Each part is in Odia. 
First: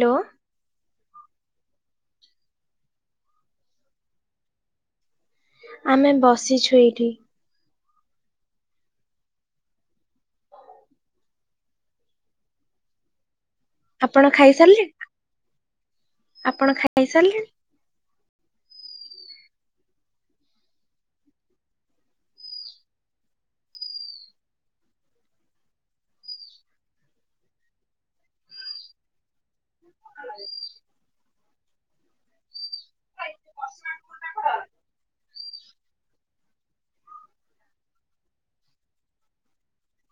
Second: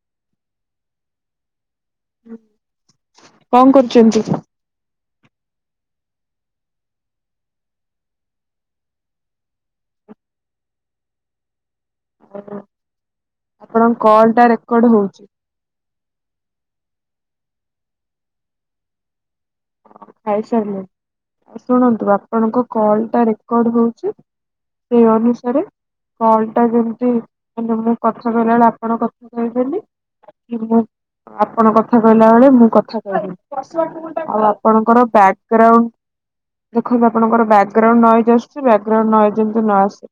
ଲୋ କଣ କରୁଚନ୍ତି? ଆମେ ବସିଛୁ ଏଇଠି। [unintelligible] ଆପଣଙ୍କ କଲ୍ ଆପଣ ଟା ରେକର୍ଡ ଖାଇସାରଲେ? ହଉଛି ଆପଣ ଖାଇସାରଲେଣି? ଖାଇସାଇଲିଣି। ଶୁଣନ୍ତୁ ଆପଣଙ୍କ କଲ ଟା ରେକର୍ଡ ହୋଉଚି। ସେ ଅନୁସାରେ କଲ ଟା ଯେମତି କିନ୍ତୁ ମୁଁ କଥା କହିଲାବେଳେ ଆପଣ କଥା କହିବେନି। ମୁଁ ଆପଣ କଥା କହିଲା ବେଳେ ମୁଁ କଥା କହିବି ନି। ଆଉ ଆପ ଆପଣଙ୍କର ବ୍ୟାଗ୍ରାଉଣ୍ଡ ଦେଖନ୍ତୁ ଆପଣଙ୍କର ବ୍ୟାଗ୍ରାଉଣ୍ଡ ନଏଜ ଆସଚି। ବ୍ୟାଗ୍ରାଉଣ୍ଡ ନଏଜ ଯେମିତି ନ ଆସେ।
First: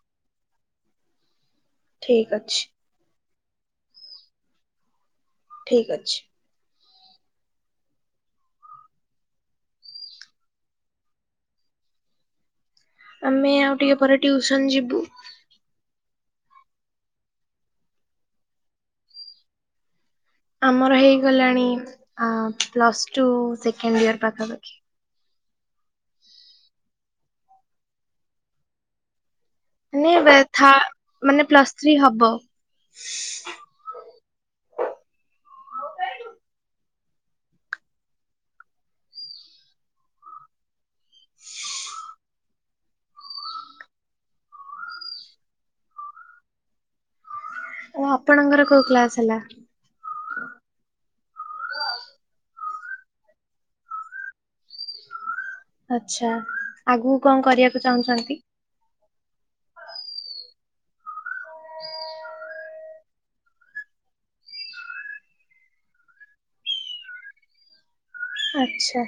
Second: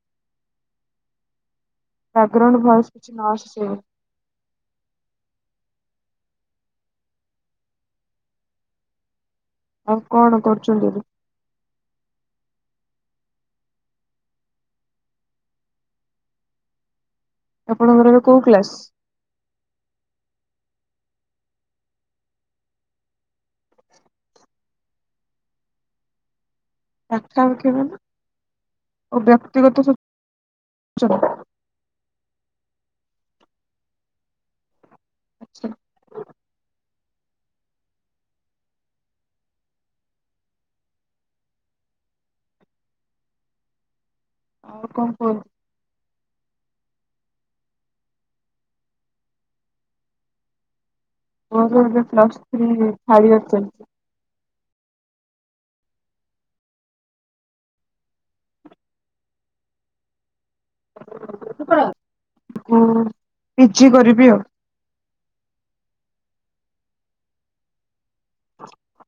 ଠିକ ବ୍ୟାଗ୍ରାଉଣ୍ଡ ଅଛି ଭୟସ କିଛି ନ ଆସିବ। ଠିକ ଅଛି। ଆଉ କଣ କରୁଚନ୍ତି ଏବେ? ଆମେ ଆଉ ଟିକେ ପରେ ଟ୍ୟୁସନ୍ ଯିବୁ। ଆପଣଙ୍କର ଏବେ କୋଉ କ୍ଲାସ? ଆମର ହେଇଗଲାଣି ଆ ପ୍ଲସ୍ ଟୁ ସେକେଣ୍ଡ ଇୟର ପାଖାପାଖି ଏକଟାଉ କେବେ [unintelligible] ଓ ବ୍ୟକ୍ତିଗତ ନେ ବେ ଥା ସୂଚନା ମାନେ ପ୍ଲସ୍ ଥ୍ରୀ ହବ। ହ ଆଉ କଣ କୁହ? ଆ ଆପଣଙ୍କର କୋଉ କ୍ଲାସ ହେଲା? ମୋର ଏବେ ପ୍ଲସ୍ ଥ୍ରୀ ଥାଡ ଇଅର ଚାଲିଚି। ଆଚ୍ଛା, ଆଗକୁ କଣ କରିବାକୁ ଚାହୁଁଛନ୍ତି? ପିଜି କରିବି ଆଉ। ଆଚ୍ଛା।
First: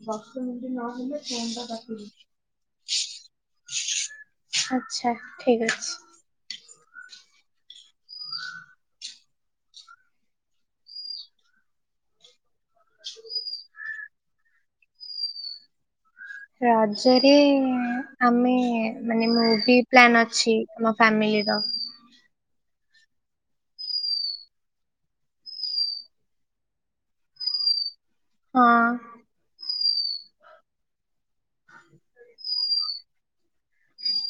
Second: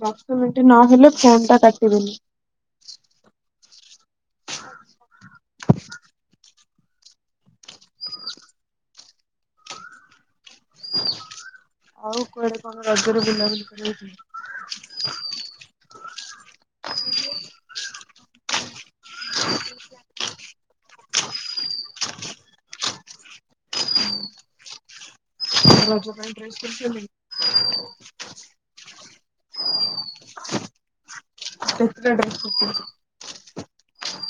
ଦଶ ମିନିଟ୍ ମିନିଟ ନହେଲେ ଫୋନ ଫୋନଟା ଟା କାଟିବି। କାଟିବେନି। ଆଚ୍ଛା ଠିକ ଅଛି। ହ ଆଉ କୁଆଡେ କଣ ରଜରେ ବୁଲାବୁଲି କରିବେ? ରଜରେ ଆମେ ମାନେ ମୁଭି ପ୍ଲନ୍ ଅଛି। ଆମ ଫ୍ୟାମିଲିର। ରଜ ପାଇଁ ଡ୍ରେସ୍ କରିଛନ୍ତି? ହଁ। କେତେଟା [unintelligible]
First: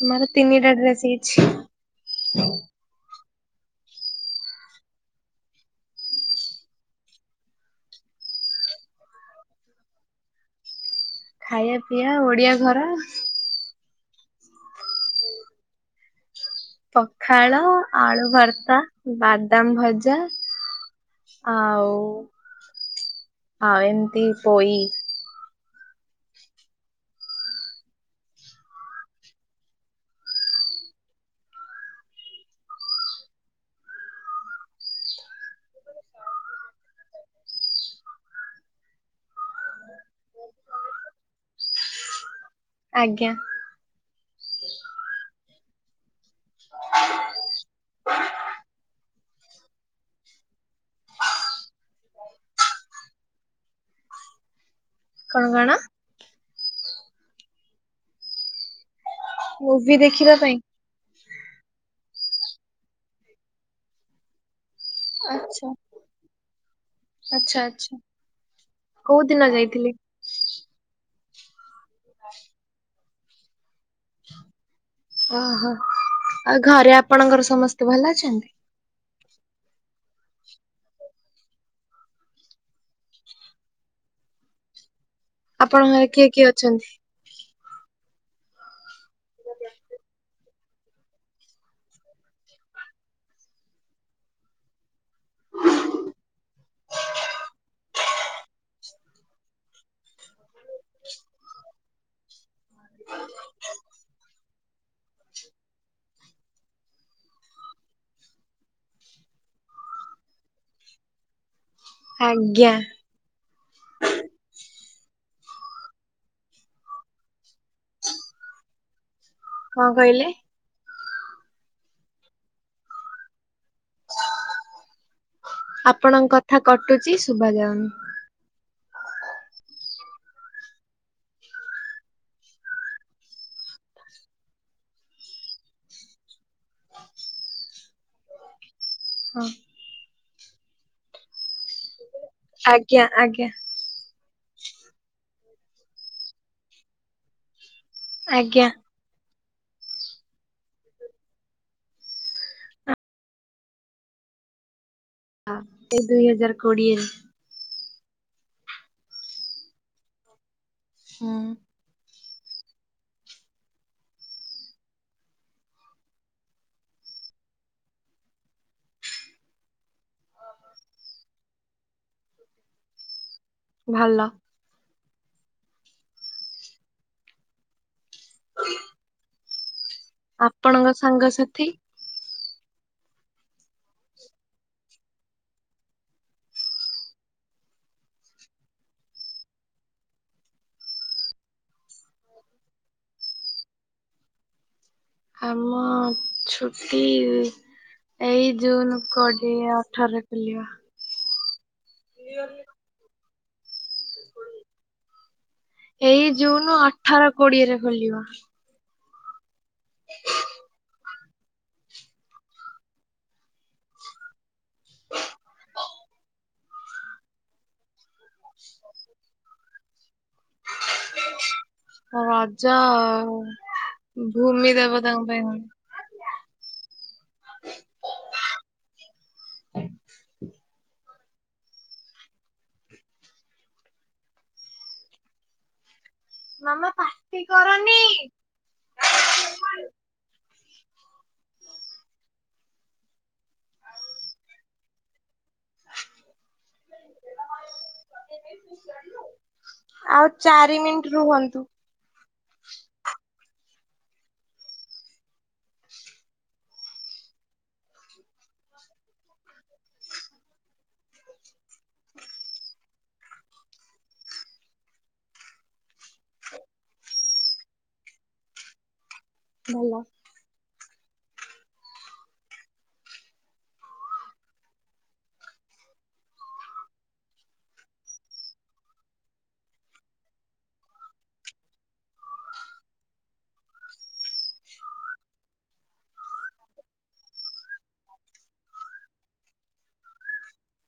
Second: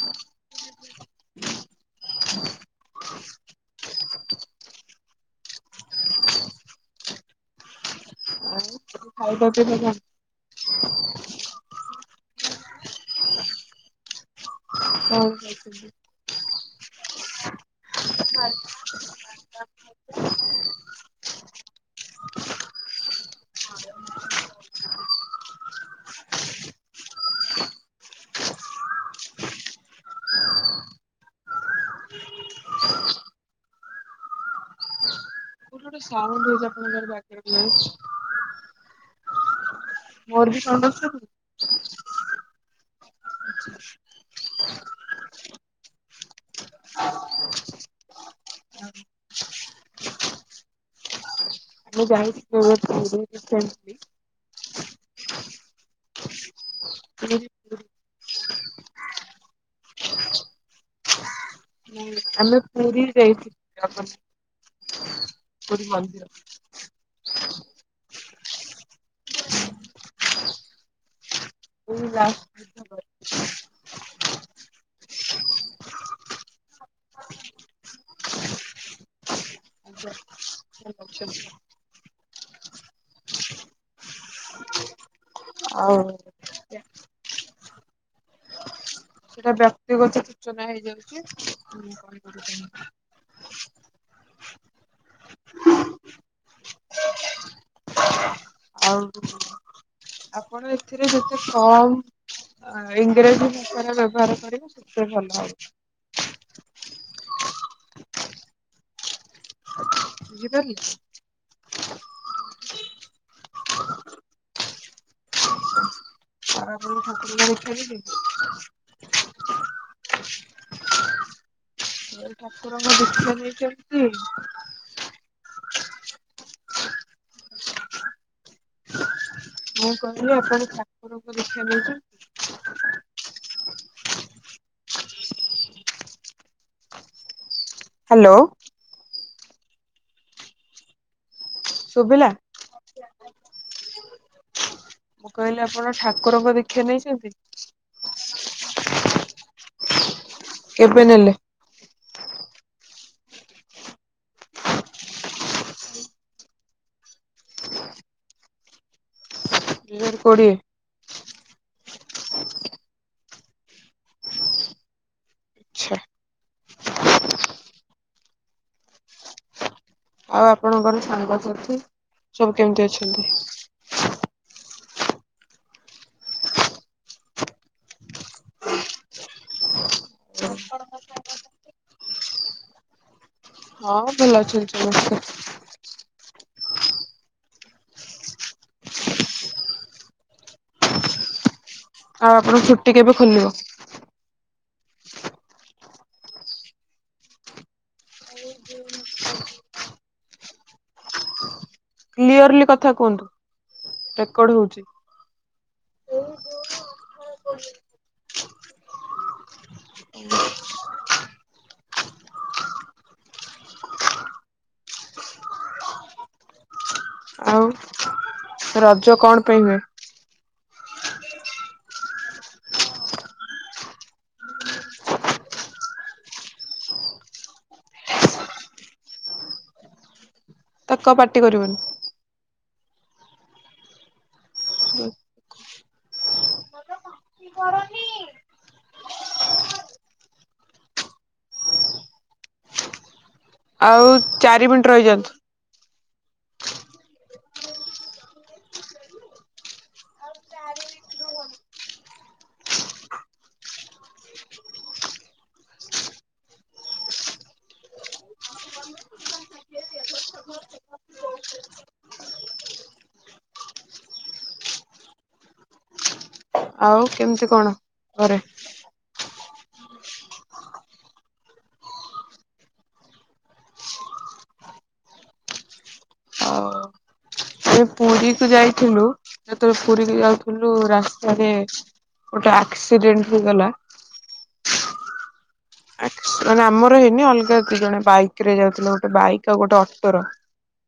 ମାନେ ତିନିଟା ଡ୍ରେସ୍ ହେଇଛି। ଆଉ ଖାଇବା ଭ [unintelligible] ଖାଇବା ପିଇବା ଓଡିଆ ଘର ହଉ। ପଖାଳ, ଆଳୁ ଭର୍ତ୍ତା, ବାଦାମ ଭଜା ଆଉ ଆଉ ଏମିତି ପୋଇ କୋଉଠି ଗୋଟେ ସାଉଣ୍ଡ ହୋଉଛି ଆପଣଙ୍କ ବ୍ୟାକଗ୍ରାଉଣ୍ଡରେ। ମୋର ବି ସମ [unintelligible] ଆଜ୍ଞା। ଆ ଆମେ ଯାଇ ବ୍ୟସ୍ ରସେଣ୍ଟ [unintelligible] କଣ କଣ? ପୁରୀ ପୁରୀ ମୁଭି ଦେଖିବା ପାଇଁ ଆମେ ପୁରୀ ଯାଇଥିଲୁ [unintelligible] ଆଚ୍ଛା ପୁରୀ ମନ୍ଦିର ଆଚ୍ଛା ଆଚ୍ଛା। କୋଉ ଦିନ ଯାଇଥିଲେ? ହଁ ପୁରୀ ଯାଇ ଓହୋ ଆଉ ଘରେ ଆପଣଙ୍କର ସମସ୍ତେ ଭଲ ଅଛନ୍ତି? ହଛ [inaudible] ଆପଣଙ୍କ ଆଉ ଘରେ କିଏ କିଏ ଅଛନ୍ତି? ସେଟା ବ୍ୟକ୍ତିଗତ ସୂଚନା ହେଇଯାଉଛି। ଆଉ ଆପଣ ଏଥିରେ ଯେତେ କମ୍ ଇଂରାଜୀ ଭାଷାରେ ବ୍ୟବହାର କରିବ, ସେତେ ଭଲ ହବ। ବୁଝିପାରିଲୁ? ଆଜ୍ଞା। ତାରା ତାରେଣି ଠାକୁରଙ୍କୁ ଦେଖିଆକୁ [unintelligible] କଣ କହିଲେ? ଏ ଠାକୁରଙ୍କ ଦୁଃଖ ଦେଇଚନ୍ତି। ଆପଣଙ୍କ କଥା କଟୁଛି, ଶୁଭାଯାଉ ମୁଁ କହିଲି ଆପଣ ଠାକୁରଙ୍କ ଦୀକ୍ଷା ନେଇଛ ହ୍ୟାଲୋ। ହଁ। ଶୁଭିଲା? ଆଜ୍ଞା ଆଜ୍ଞା। ମୁଁ କହିଲି ଆପଣ ଠାକୁରଙ୍କ ଦୀକ୍ଷା ନେଇଛନ୍ତି? ଆଜ୍ଞା। କେବେ ନେଲେ? ସେ ଦୁଇ ହଜାର କୋଡିଏ ରେ। ଦି ହଜାର କୋଡିଏ। ହୁଁ। ଆଚ୍ଛା। ଆଉ ଆପଣଙ୍କର ସାଙ୍ଗସାଥି, ସବୁ କେମିତି ଅଛନ୍ତି? ଭଲ। ହ ଆପଣଙ୍କ ସାଙ୍ଗସାଥି? ହଁ ଭଲ ଅଛନ୍ତି ସମସ୍ତେ। ଆଉ ଆପଣ ଛୁଟି କେବେ ଖୋଲିବ? ଆମ ଛୁଟି ଏଇ ଜୁନ୍ କୋଡିଏ ଅଠରରେ ଖୋଲିବ। କ୍ଲିୟରଲି କଥା କୁହନ୍ତୁ। ରେକର୍ଡ ହଉଛି। ଏଇ ଜୁନ୍ ଅଠର କୋଡିଏରେ ଖୋଲିବ। ହଁ। ଆଉ ରଜ କଣ ପାଇଁ ହୁଏ? ରଜ ଭୂମି ଦେବତାଙ୍କ ପାଇଁ ହୁଏ। ତାକୁ କହ ପାଟି କରିବନି। ମାମା ପାଟି କରନି। ଆଉ ଚାରି ମିନିଟ୍ ରହିଯାଆନ୍ତୁ। ଆଉ ଚାରି ମିନିଟ ରୁହନ୍ତୁ। ଆଉ କେମିତି କଣ ଘରେ? ଭଲ। ପୁରୀକୁ ଯାଇଥିଲୁ, ଯେତେବେଳେ ପୁରୀକୁ ଯାଉଥିଲୁ ରାସ୍ତାରେ ଗୋଟେ ଆକ୍ସିଡେଣ୍ଟ ହେଇଗଲା। ମାନେ ଆମର ହେଇନି, ଅଲଗା ଜଣେ ବାଇକ ରେ ଯାଉଥିଲେ ଗୋଟେ ବାଇକ୍ ଆଉ ଗୋଟେ ଅଟୋର।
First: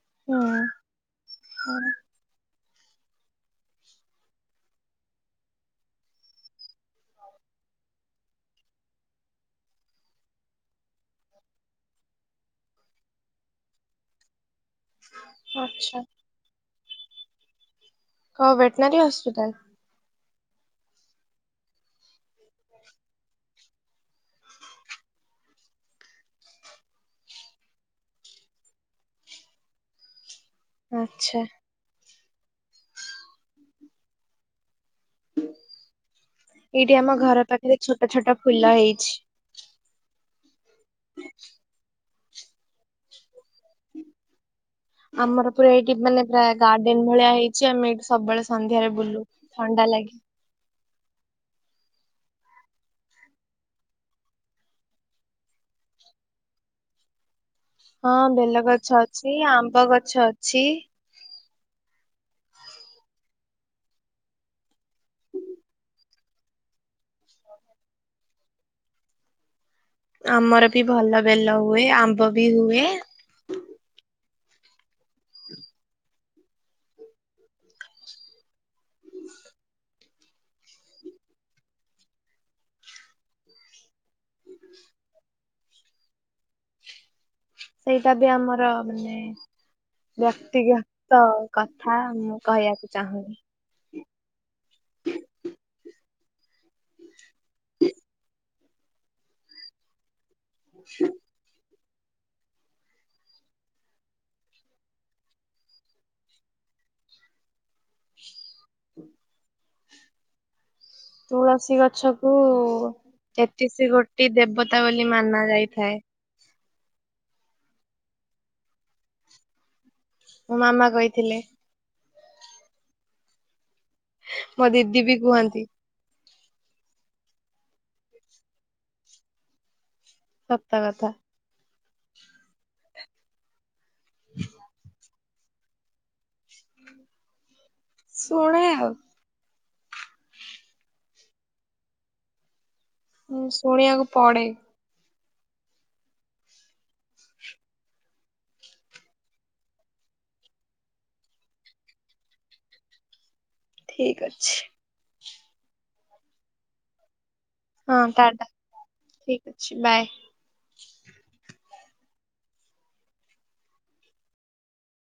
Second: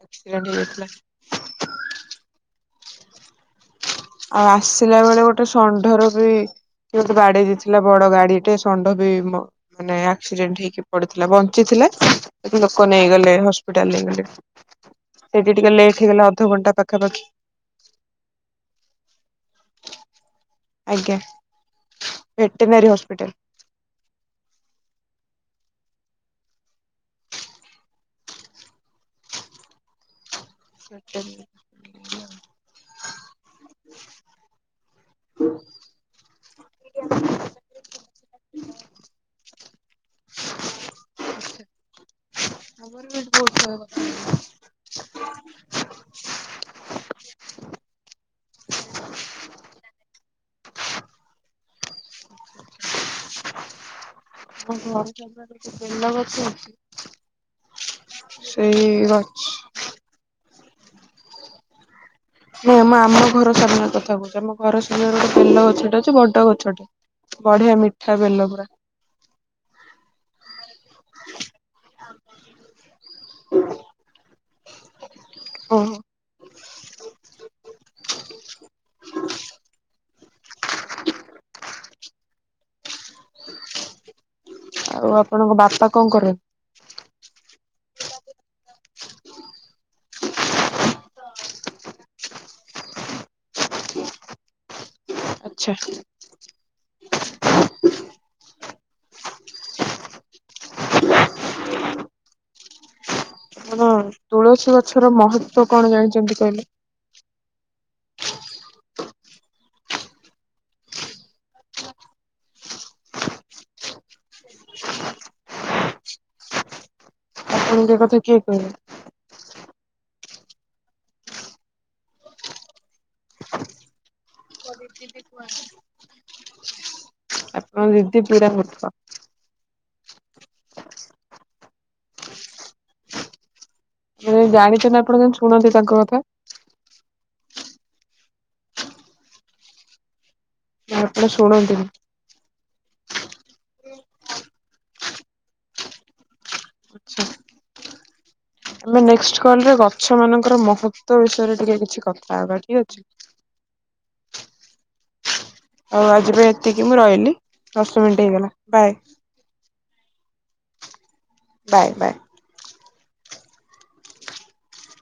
ଆକ୍ସିଡେଣ୍ଟ ହୁଁ। ହେଇଯାଇଥିଲା। [unintelligible] ଆଉ ଆସିଲା ବେଳେ ଗୋଟେ ଷଣ୍ଢର ବି କିଏ ଗୋଟେ ବାଡେଇ ଦେଇଥିଲା ବଡ ଗାଡି ଏଟେ ଷଣ୍ଢ ବି ମ ମାନେ ଆକ୍ସିଡେଣ୍ଟ ହେଇକି ପଡିଥିଲା। ବଞ୍ଚିଥିଲା ସେଠୁ ଲୋକ ନେଇଗଲେ ହସ୍ପିଟାଲ ନେଇଗଲେ। ସେଠି ଟିକେ ଆଚ୍ଛା ଲେଟ୍ ହେଇଗଲା ଅଧଘଣ୍ଟା ପାଖାପାଖି। କ ଭେଟନାରୀ ହସ୍ପିଟାଲ? ଆଜ୍ଞା ଭେଟିନାରୀ ହସ୍ପିଟାଲ। ଟୋଟାଲି ଆଚ୍ଛା ନୁହେଁ। ଏଇଠି ଆମ ଘର ପାଖରେ ଛୋଟ ଛୋଟ ଫୁଲ ହେଇଛି। ଆମର ବି ଅଛ ବୋହୁତ ସାରା ଗଛ। ଆମର ପୁରା ଏଇଠି ମାନେ ଥା ଗାର୍ଡେନ ଭଳିଆ ହେଇଛି ଆମେ ଏଇଠି ସବୁବେଳେ ସନ୍ଧ୍ୟାରେ ବୁଲୁ। ଥଣ୍ଡା ଲାଗେ। ଆମ ଘର ସାମ୍ନାରେ ବେଲ ଗଛ ଅଛି। ହଁ ସେଇ ବେଲଗଛ ଗଛ ଅଛି ଆମ୍ବ ଗଛ ଅଛି। ନାଇଁ ମୁଁ ଆମ ଘର ସାମ୍ନା କଥା କହୁଛି ଆମ ଘର ସାମ୍ନାରେ ଗୋଟେ ବେଲ ଗଛଟେ ଅଛି ବଡ ଗଛଟେ। ବଢିଆ ମିଠା ବେଲ ପୁରା। ଆମର ବି ଭଲ ବେଲ ହୁଏ ଆମ୍ବ ବି ହୁଏ। ଓ [unintelligible] ଆଉ ଆପଣଙ୍କ ବାପା କଣ କରନ୍ତି? ସେଇଟା ବି ଆମର ମାନେ ବ୍ୟକ୍ତିଗତ କଥା ମୁଁ କହିବାକୁ ଚାହୁଁନି। ଆଚ୍ଛା [inaudible] ଆପଣ ତୁଳସୀ ଗଛର ମହତ୍ୱ କଣ ଜାଣିଛନ୍ତି କହିଲେ? [unintelligible] ତୁଳସୀ ଗଛକୁ ତେତିଶିି କୋଟି ଦେବତା ବୋଲି ମାନା ଯାଇଥାଏ। ଆପଣଙ୍କୁ ଏ କଥା କିଏ କହିଲା? ମୋ ମାମା କହିଥିଲେ। ମୋ ଦିଦି ବି କୁହନ୍ତି। ଆପଣଙ୍କ ଦିଦି ପୁରା ମୂର୍ଖ। ସତ କଥା ମାନେ ଜାଣିଛନ୍ତି ଆପଣ କେମିତି ଶୁଣନ୍ତି ତାଙ୍କ କଥା? ଶୁଣେ ଆଉ। ନା ଆପଣ ଶୁଣନ୍ତିନି। ହୁଁ ଶୁଣିବାକୁ ପଡେ। ଆଚ୍ଛା ଆମେ ନେଷ୍ଟ କଲ୍ ରେ ଗଛ ମାନଙ୍କର ମହତ୍ତ୍ୱ ବିଷୟରେ ଟିକେ କିଛି କଥା ହବା ଠିକ ଅଛି। ଠିକ୍ ଅଛି। ଆଉ ଆଜି ପାଇଁ ଏତିକି ମୁଁ ରହିଲି। ଦଶ ହଁ ମିନିଟ ଟା ଟା ହେଇଗଲା ବାଏ ଠିକ୍ ଅଛି ବାଏ। Bye bye.